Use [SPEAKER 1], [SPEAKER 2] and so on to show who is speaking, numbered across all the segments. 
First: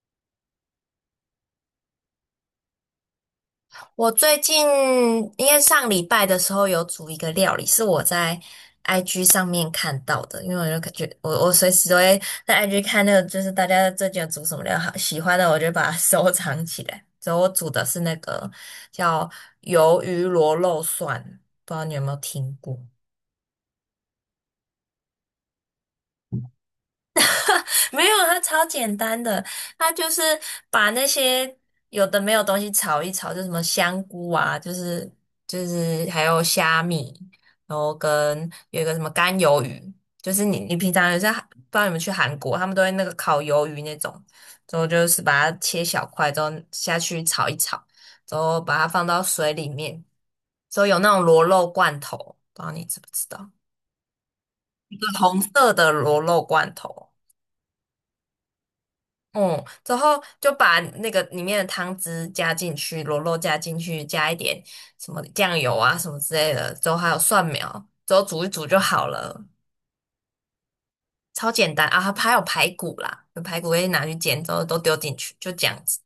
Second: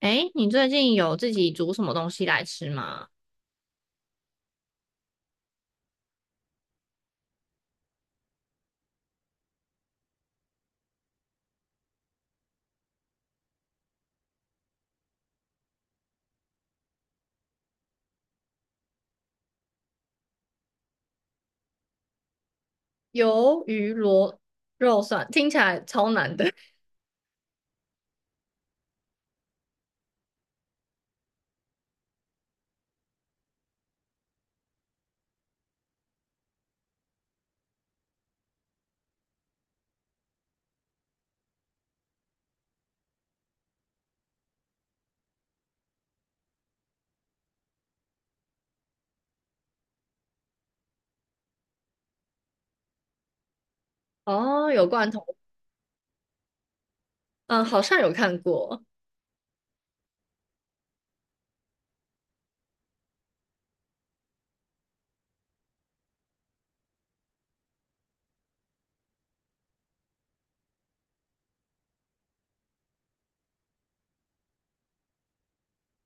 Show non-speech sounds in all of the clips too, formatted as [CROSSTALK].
[SPEAKER 1] 诶，你最近有自己煮什么东西来吃吗？
[SPEAKER 2] 我最近因为上礼拜的时候有煮一个料理，是我在 IG 上面看到的，因为我就感觉我随时都会在 IG 看那个，就是大家最近有煮什么料好，喜欢的我就把它 [LAUGHS] 收藏起来。所以我煮的是那个叫鱿鱼螺肉蒜，不知道你有没有听过？
[SPEAKER 1] 鱿鱼螺肉蒜听起来超难的。
[SPEAKER 2] [LAUGHS] 没有，它超简单的，它就是把那些有的没有东西炒一炒，就什么香菇啊，就是还有虾米，然后跟有一个什么干鱿鱼，就是你平常有在不知道你们去韩国，他们都会那个烤鱿鱼那种，之后就是把它切小块，之后下去炒一炒，之后把它放到水里面，之后有那种螺肉罐头，不知道你知不知道，
[SPEAKER 1] [LAUGHS] 哦，有
[SPEAKER 2] 一个
[SPEAKER 1] 罐头，
[SPEAKER 2] 红色的螺肉罐头。
[SPEAKER 1] 嗯，好像有看过，
[SPEAKER 2] 嗯，之后就把那个里面的汤汁加进去，螺肉加进去，加一点什么酱油啊什么之类的，之后还有蒜苗，之后煮一煮就好了，超简单啊！还有排骨啦，有排骨可以拿去煎，之后都丢进去，就这样子。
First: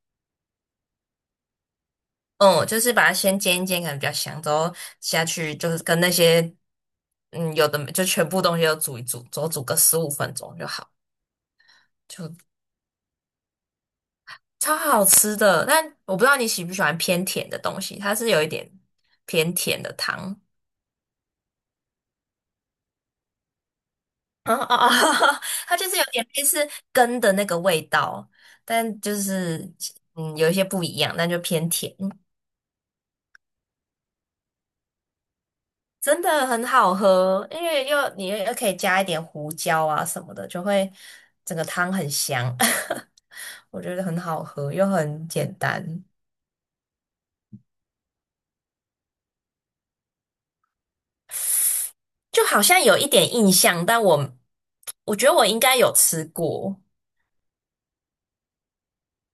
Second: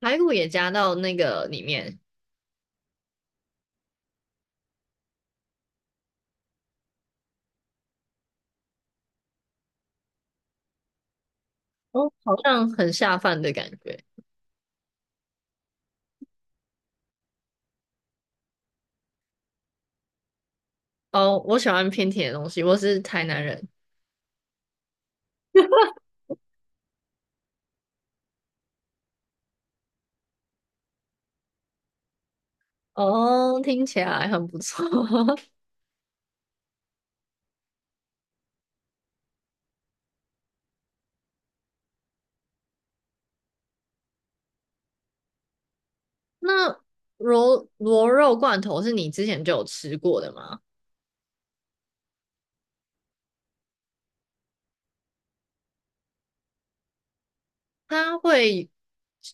[SPEAKER 1] 排骨也加到那个里面，
[SPEAKER 2] 嗯，就是把它先煎一煎，可能比较香，之后下去就是跟那些有的没就全部东西都煮一煮，之后煮个十五分钟就好，
[SPEAKER 1] 哦，
[SPEAKER 2] 就
[SPEAKER 1] 好像很下饭的感觉。
[SPEAKER 2] 超好吃的，但我不知道你喜不喜欢偏甜的东西，它是有一点偏甜的汤，
[SPEAKER 1] 哦，我喜欢偏甜的东西，我是台南人。
[SPEAKER 2] 啊啊啊，[LAUGHS] 它就是有点类似根的那个味道，但就是有一些不一样，但就偏甜，
[SPEAKER 1] 哦，听起来很不错。[LAUGHS]
[SPEAKER 2] 真的很好喝，因为又你又可以加一点胡椒啊什么的，就会整个汤很香，[LAUGHS] 我觉得很好喝又很简单，
[SPEAKER 1] 那螺肉罐头是你之前就有吃过的吗？
[SPEAKER 2] 就好像有一点印象，但我觉得我应该有吃过。
[SPEAKER 1] 它会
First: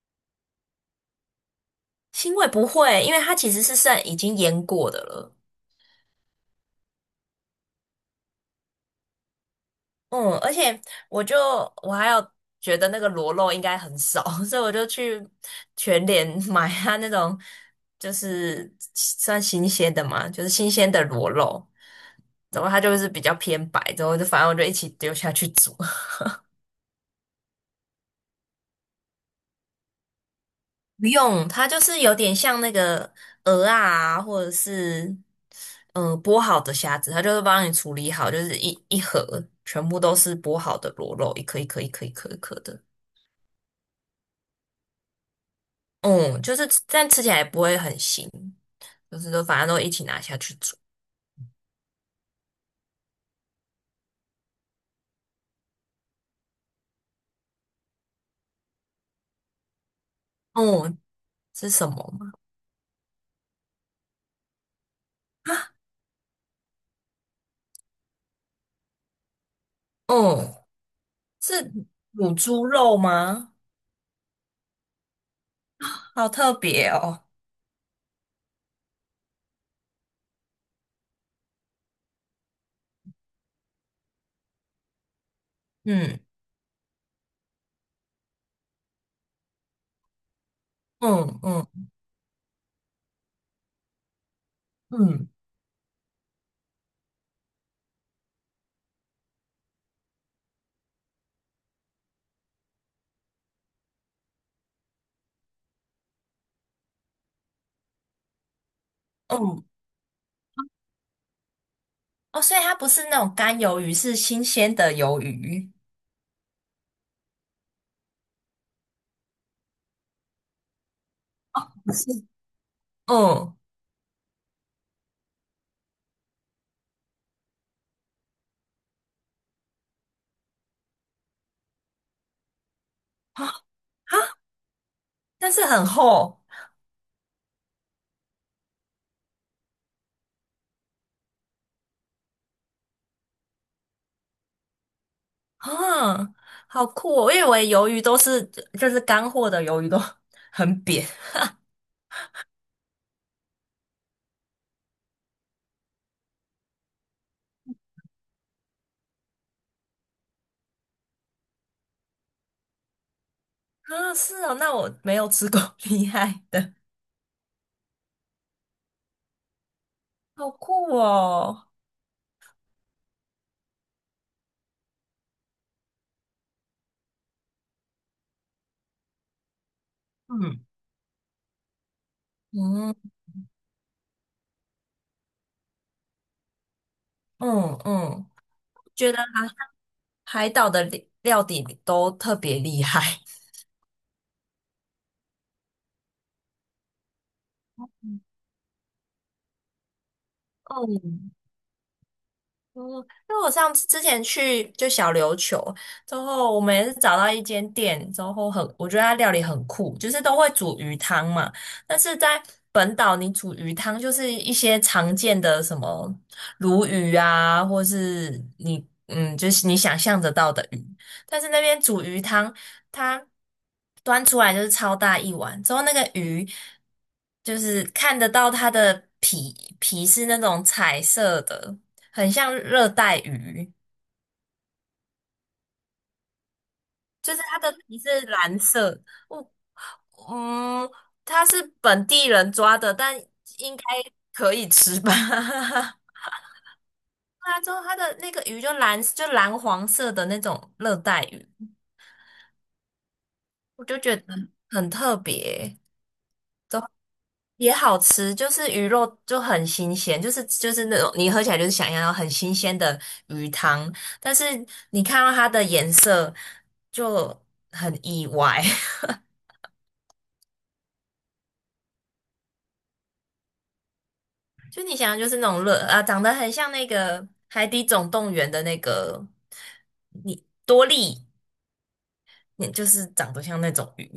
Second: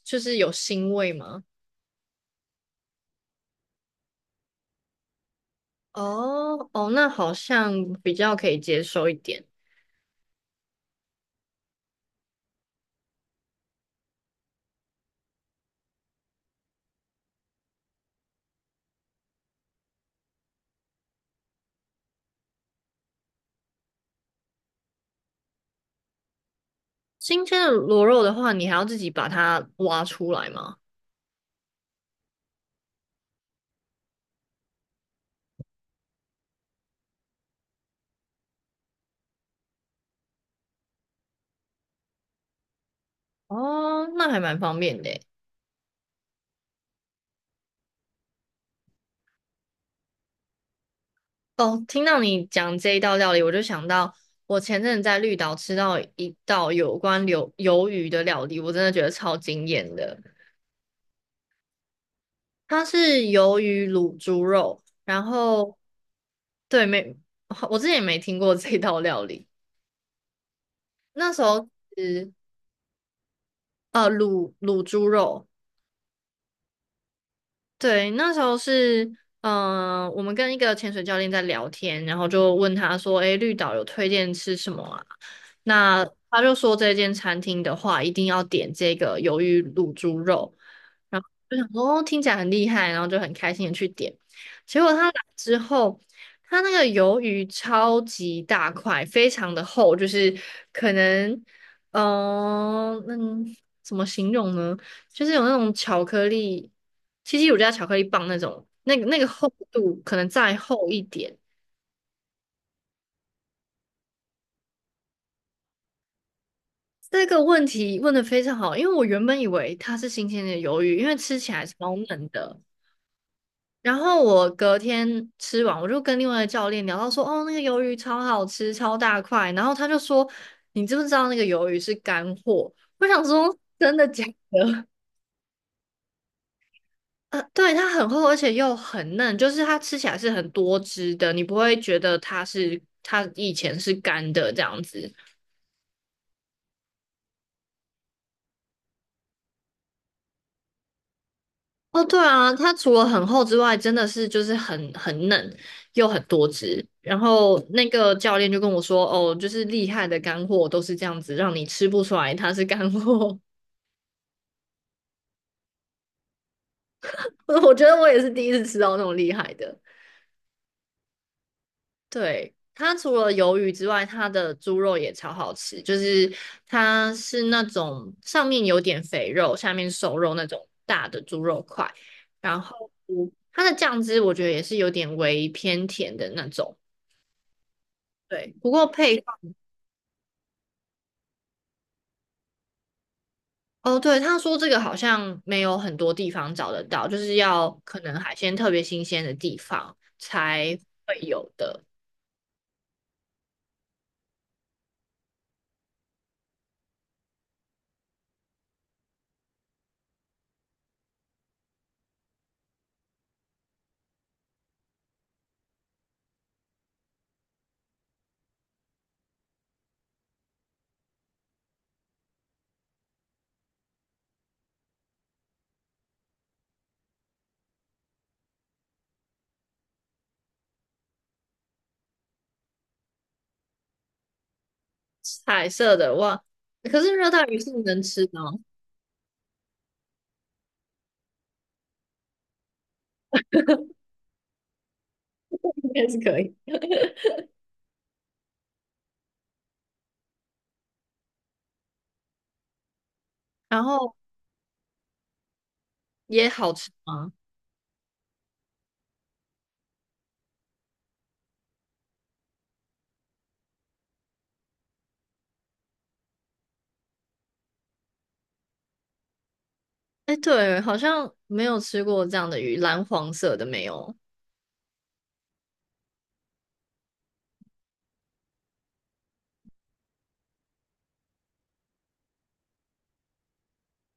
[SPEAKER 1] 就是有腥味吗？
[SPEAKER 2] 腥味不会，因为它其实是剩已经腌过的了。
[SPEAKER 1] 哦哦，那好像比较可以接受一点。
[SPEAKER 2] 嗯，而且我就我还有觉得那个螺肉应该很少，[LAUGHS] 所以我就去全联 [LAUGHS] 买它那种就是算新鲜的嘛，就是新鲜的螺肉。然后它就是比较偏白，之后就反正我就一起丢下去煮。
[SPEAKER 1] 新鲜的螺肉的话，你还要自己把它挖出来吗？
[SPEAKER 2] 不用，它就是有点像那个鹅啊，或者是剥好的虾子，它就是帮你处理好，就是一盒全部都是剥好的螺肉，一颗一颗一颗一颗一颗的。
[SPEAKER 1] 哦，那还蛮方便的耶。
[SPEAKER 2] 嗯，就是但吃起来不会很腥，就是都反正都一起拿下去煮。
[SPEAKER 1] 哦，听到你讲这一道料理，我就想到我前阵子在绿岛吃到一道有关鱿鱼的料理，我真的觉得超惊艳的。
[SPEAKER 2] 嗯，是什么吗？
[SPEAKER 1] 它是鱿鱼卤猪肉，然后对，没，我之前也没听过这道料理。
[SPEAKER 2] 嗯，
[SPEAKER 1] 那时候
[SPEAKER 2] 是卤猪肉吗？
[SPEAKER 1] 呃，卤猪肉。
[SPEAKER 2] 好特别哦。
[SPEAKER 1] 对，那时候是，我们跟一个潜水教练在聊天，然后就问他说：“诶，绿岛有推荐吃什么啊？”那
[SPEAKER 2] 嗯
[SPEAKER 1] 他就说这间餐厅的话，一定要点这个鱿鱼卤猪肉。然后
[SPEAKER 2] 嗯
[SPEAKER 1] 就
[SPEAKER 2] 嗯
[SPEAKER 1] 想说，哦，听起来很厉害，然后就很开心的去点。结果他来
[SPEAKER 2] 嗯
[SPEAKER 1] 之后，他那个鱿鱼超级大块，非常的厚，就是可能，嗯、那怎么形容呢？就是有那种巧克力，七七乳加巧克力棒那种，那个厚
[SPEAKER 2] 嗯，
[SPEAKER 1] 度可能再厚一点。
[SPEAKER 2] 哦，所以它不是那种干鱿鱼，是新鲜的鱿鱼。
[SPEAKER 1] 这个问题问的非常好，因为我原本以为它是新鲜的鱿鱼，因为吃起来
[SPEAKER 2] 不
[SPEAKER 1] 超
[SPEAKER 2] 是。
[SPEAKER 1] 嫩的。
[SPEAKER 2] 嗯
[SPEAKER 1] 然后我隔天吃完，我就跟另外的教练聊到说，哦，那个鱿鱼超好吃，超大块。然后他就说，你知不知道那个鱿鱼是干货？我想
[SPEAKER 2] 啊
[SPEAKER 1] 说，真的
[SPEAKER 2] 啊，
[SPEAKER 1] 假的？
[SPEAKER 2] 但是很厚
[SPEAKER 1] 对，它很厚，而且又很嫩，就是它吃起来是很多汁的，你不会觉得它是它以前是干的这样子。
[SPEAKER 2] 啊，好酷哦！因为我以为鱿鱼都是就是干货的鱿鱼都 [LAUGHS] 很扁
[SPEAKER 1] 哦，对啊，它除了很厚之外，真的是就是很嫩，又很多汁。然后那个教练就跟我说，哦，就是厉害的干货都是这样子，让你吃不出来它是干货。
[SPEAKER 2] 啊，是哦，那我没有吃过 [LAUGHS]，厉害的，
[SPEAKER 1] [LAUGHS] 我觉得我也是第一次吃到那种厉害的。
[SPEAKER 2] 好酷哦！
[SPEAKER 1] 对，它除了鱿鱼之外，它的猪肉也超好吃，就是它是那种上面有点肥肉，下面瘦肉那
[SPEAKER 2] 嗯
[SPEAKER 1] 种大的猪肉块，然后
[SPEAKER 2] 嗯
[SPEAKER 1] 它的酱汁我觉得也是有点微偏甜的那种。
[SPEAKER 2] 嗯嗯，
[SPEAKER 1] 对，不过
[SPEAKER 2] 觉得
[SPEAKER 1] 配方
[SPEAKER 2] 海岛的料底都特别厉害。
[SPEAKER 1] 哦，对，他说这个好像没有很多地方找得到，就是要可能海鲜特别新鲜的地方才会有的。
[SPEAKER 2] 嗯，因为我上次之前去就小琉球之后，我们也是找到一间店之后很，我觉得它料理很酷，就是都会煮鱼汤嘛。但是在本岛，你煮鱼汤就是一些常见的什么鲈鱼啊，或是你，就是你想象得到的鱼。但是那边煮鱼汤，它端出来就是超大一碗，之后那个鱼就是看得到它的皮是那种彩色的。很像热带鱼，
[SPEAKER 1] 彩色的哇，可是热
[SPEAKER 2] 就是
[SPEAKER 1] 带鱼
[SPEAKER 2] 它
[SPEAKER 1] 是
[SPEAKER 2] 的皮
[SPEAKER 1] 能
[SPEAKER 2] 是
[SPEAKER 1] 吃的哦，
[SPEAKER 2] 蓝色。我嗯，它是本地人抓的，但应该可以吃吧？
[SPEAKER 1] [LAUGHS] 应
[SPEAKER 2] [LAUGHS]
[SPEAKER 1] 该是可以。
[SPEAKER 2] 对啊，之后它的那个鱼就蓝，就蓝黄色的那种热带鱼，
[SPEAKER 1] 然
[SPEAKER 2] 我就
[SPEAKER 1] 后
[SPEAKER 2] 觉得很特别，
[SPEAKER 1] 也好吃 [LAUGHS] 吗？
[SPEAKER 2] 也好吃，就是鱼肉就很新鲜，就是就是那种你喝起来就是想要很新鲜的鱼汤，但是你看到它的颜色就很意外。[LAUGHS]
[SPEAKER 1] 哎，对，好像没有吃过这样的鱼，蓝黄色的没有。
[SPEAKER 2] 就你想的就是那种乐啊，长得很像那个《海底总动员》的那个你多利，你就是长得像那种鱼，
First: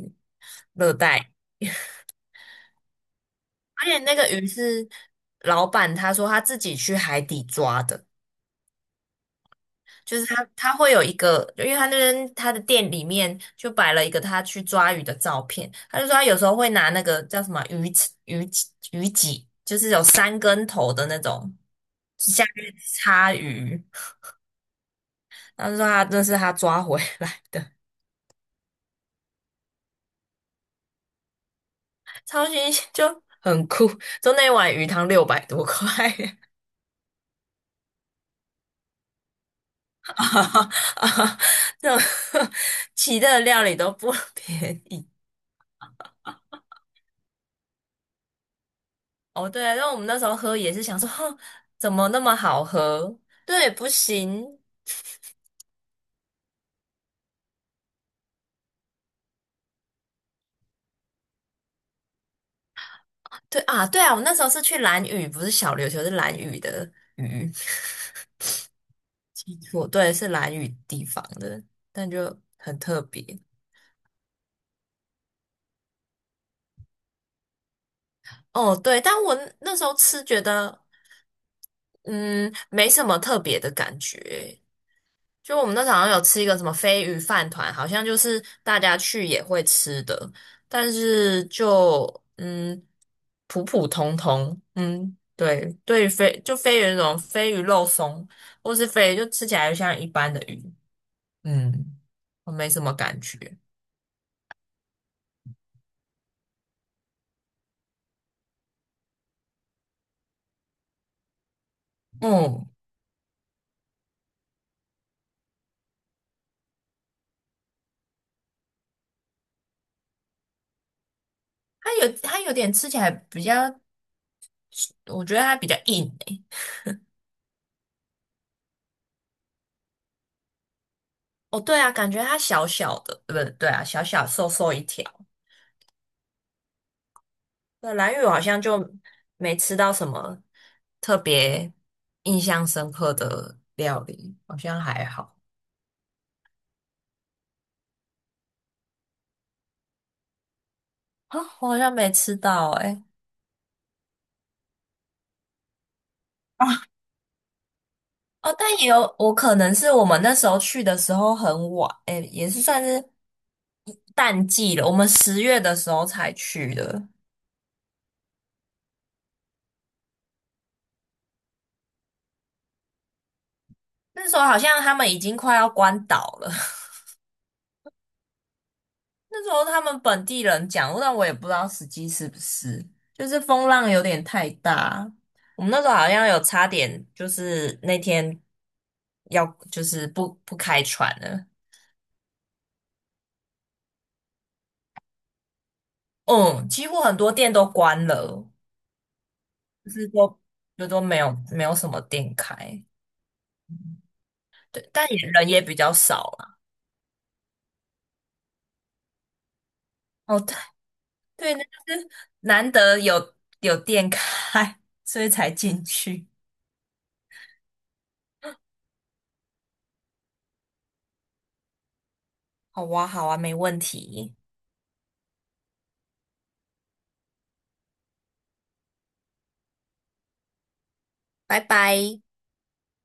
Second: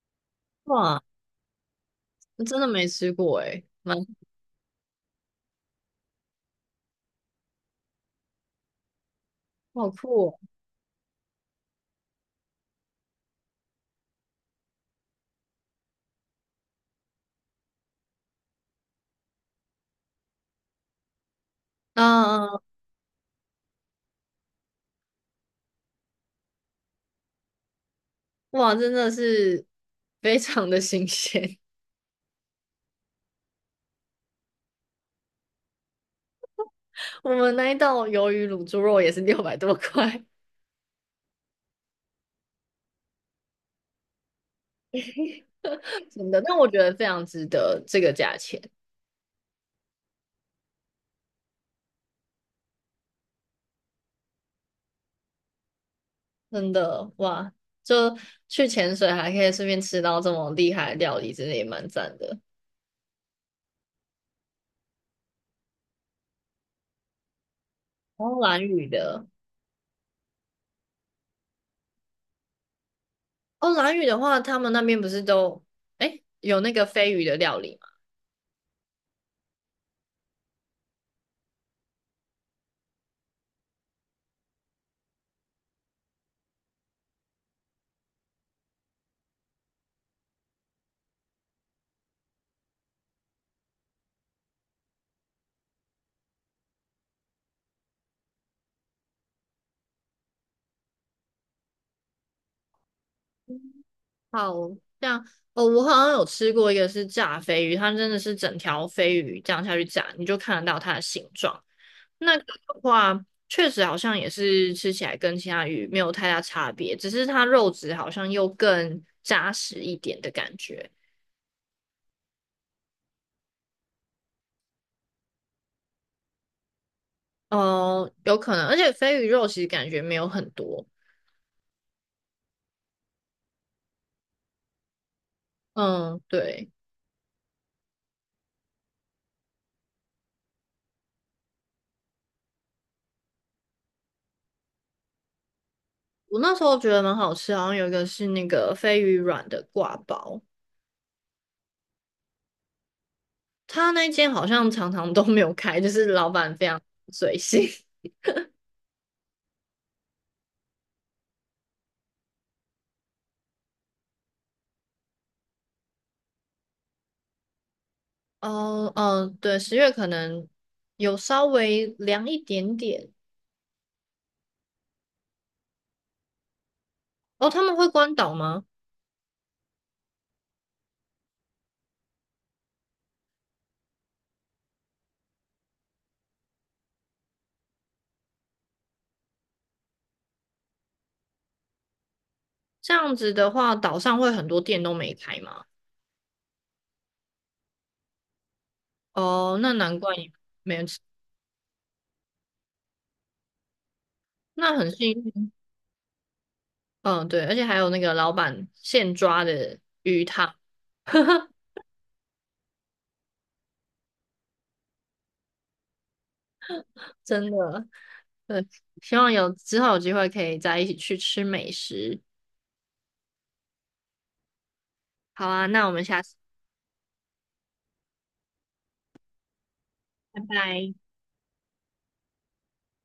[SPEAKER 2] 热
[SPEAKER 1] 哇，
[SPEAKER 2] 带。
[SPEAKER 1] 我真的没吃过哎，
[SPEAKER 2] 而
[SPEAKER 1] 蛮
[SPEAKER 2] 且那
[SPEAKER 1] [LAUGHS]
[SPEAKER 2] 个鱼是老板他说他自己去海底抓的，
[SPEAKER 1] 好
[SPEAKER 2] 就
[SPEAKER 1] 酷
[SPEAKER 2] 是
[SPEAKER 1] 哦。
[SPEAKER 2] 他会有一个，因为他那边他的店里面就摆了一个他去抓鱼的照片，他就说他有时候会拿那个叫什么鱼脊，就是有三根头的那种下
[SPEAKER 1] 啊、
[SPEAKER 2] 面插鱼。他就说他这是他抓回来的，
[SPEAKER 1] 哇，真的是 [LAUGHS] 非常的新鲜。
[SPEAKER 2] [LAUGHS] 超新鲜，[LAUGHS] 就很酷。就那碗鱼汤六百多块，
[SPEAKER 1] [LAUGHS] 我们那一道鱿鱼卤猪肉也是六百多
[SPEAKER 2] [LAUGHS]
[SPEAKER 1] 块，
[SPEAKER 2] 啊啊，这种 [LAUGHS] 其他的料理都不便宜。
[SPEAKER 1] [LAUGHS] 真的，但我觉得非常值得这个价钱，
[SPEAKER 2] 哦，对啊，然后我们那时候喝也是想说，哼怎么那么好喝？对，不行，
[SPEAKER 1] 真的哇！就去潜水还可以顺便吃到这么厉害的料理，真的也蛮赞的。
[SPEAKER 2] 对啊，对啊，我那时候是去蓝屿，不是小琉球，是蓝屿的屿，
[SPEAKER 1] 然后蓝屿的
[SPEAKER 2] 记错，对，是蓝屿地方的，但就很特别。
[SPEAKER 1] 哦，蓝屿的话，他们那边不是都哎有那个飞鱼的料理吗？
[SPEAKER 2] 哦，对，但我那时候吃觉得。嗯，没什么特别的感觉。就我们那时候好像有吃一个什么飞鱼饭团，好像就是大家去也会吃的，但是就嗯普普通通，嗯，对，对于飞鱼那种飞鱼肉松，或是飞鱼就吃起来就像一般的鱼，嗯，我没什么感觉。
[SPEAKER 1] 好像哦，我好像有吃过一个是炸飞鱼，它真的是整条飞鱼这样下去炸，你就看得到它的形状。那个
[SPEAKER 2] 嗯，
[SPEAKER 1] 的话，确实好像也是吃起来跟其他鱼没有太大差别，只是它肉质好像又更扎实一点的感觉。
[SPEAKER 2] 它有它有点吃起来比较，我觉得它比较硬诶。
[SPEAKER 1] 哦，有可能，而且飞鱼肉其实感觉没有很多。
[SPEAKER 2] 哦，对啊，感觉它小小的，对不对？对啊，小小瘦瘦一条。
[SPEAKER 1] 嗯，对。
[SPEAKER 2] 对，蓝屿我好像就没吃到什么特别印象深刻的料理，好像还好
[SPEAKER 1] 我那时候觉得蛮好吃，好像有一个是那个飞鱼软的挂包，
[SPEAKER 2] 啊，我好像没吃到诶、欸
[SPEAKER 1] 他那间好像常常都没有开，就是老板非常随性。[LAUGHS]
[SPEAKER 2] 哦，但也有我可能是我们那时候去的时候很晚，哎，也是算是淡季了，我们十月的时候才去的，
[SPEAKER 1] 哦，嗯，对，10月可能有稍微凉一点点。
[SPEAKER 2] 那时候好像他们已经快要关岛了。
[SPEAKER 1] 哦，他们会关岛吗？
[SPEAKER 2] 那时候他们本地人讲，但我也不知道实际是不是，就是风浪有点太大。我们那时候好像有差点，就是那天要就是不开船了。
[SPEAKER 1] 这样子的话，岛上会很多店都没开吗？
[SPEAKER 2] 嗯，几乎很多店都关了，
[SPEAKER 1] 哦，那
[SPEAKER 2] 就
[SPEAKER 1] 难
[SPEAKER 2] 是
[SPEAKER 1] 怪你
[SPEAKER 2] 都
[SPEAKER 1] 没有
[SPEAKER 2] 就
[SPEAKER 1] 吃，
[SPEAKER 2] 都没有什么店开。
[SPEAKER 1] 那
[SPEAKER 2] 对，
[SPEAKER 1] 很幸
[SPEAKER 2] 但也人
[SPEAKER 1] 运。
[SPEAKER 2] 也比较少了。
[SPEAKER 1] 嗯，对，而且还有那个老板现抓的
[SPEAKER 2] 哦，对
[SPEAKER 1] 哈，[LAUGHS]
[SPEAKER 2] 对，那就是难得有店开，所以才进去。
[SPEAKER 1] 真的。希望有之后有机会可以再一起去吃美食。
[SPEAKER 2] 好哇，好啊，没问题，
[SPEAKER 1] 好啊，那我们下次，拜拜。
[SPEAKER 2] 拜拜。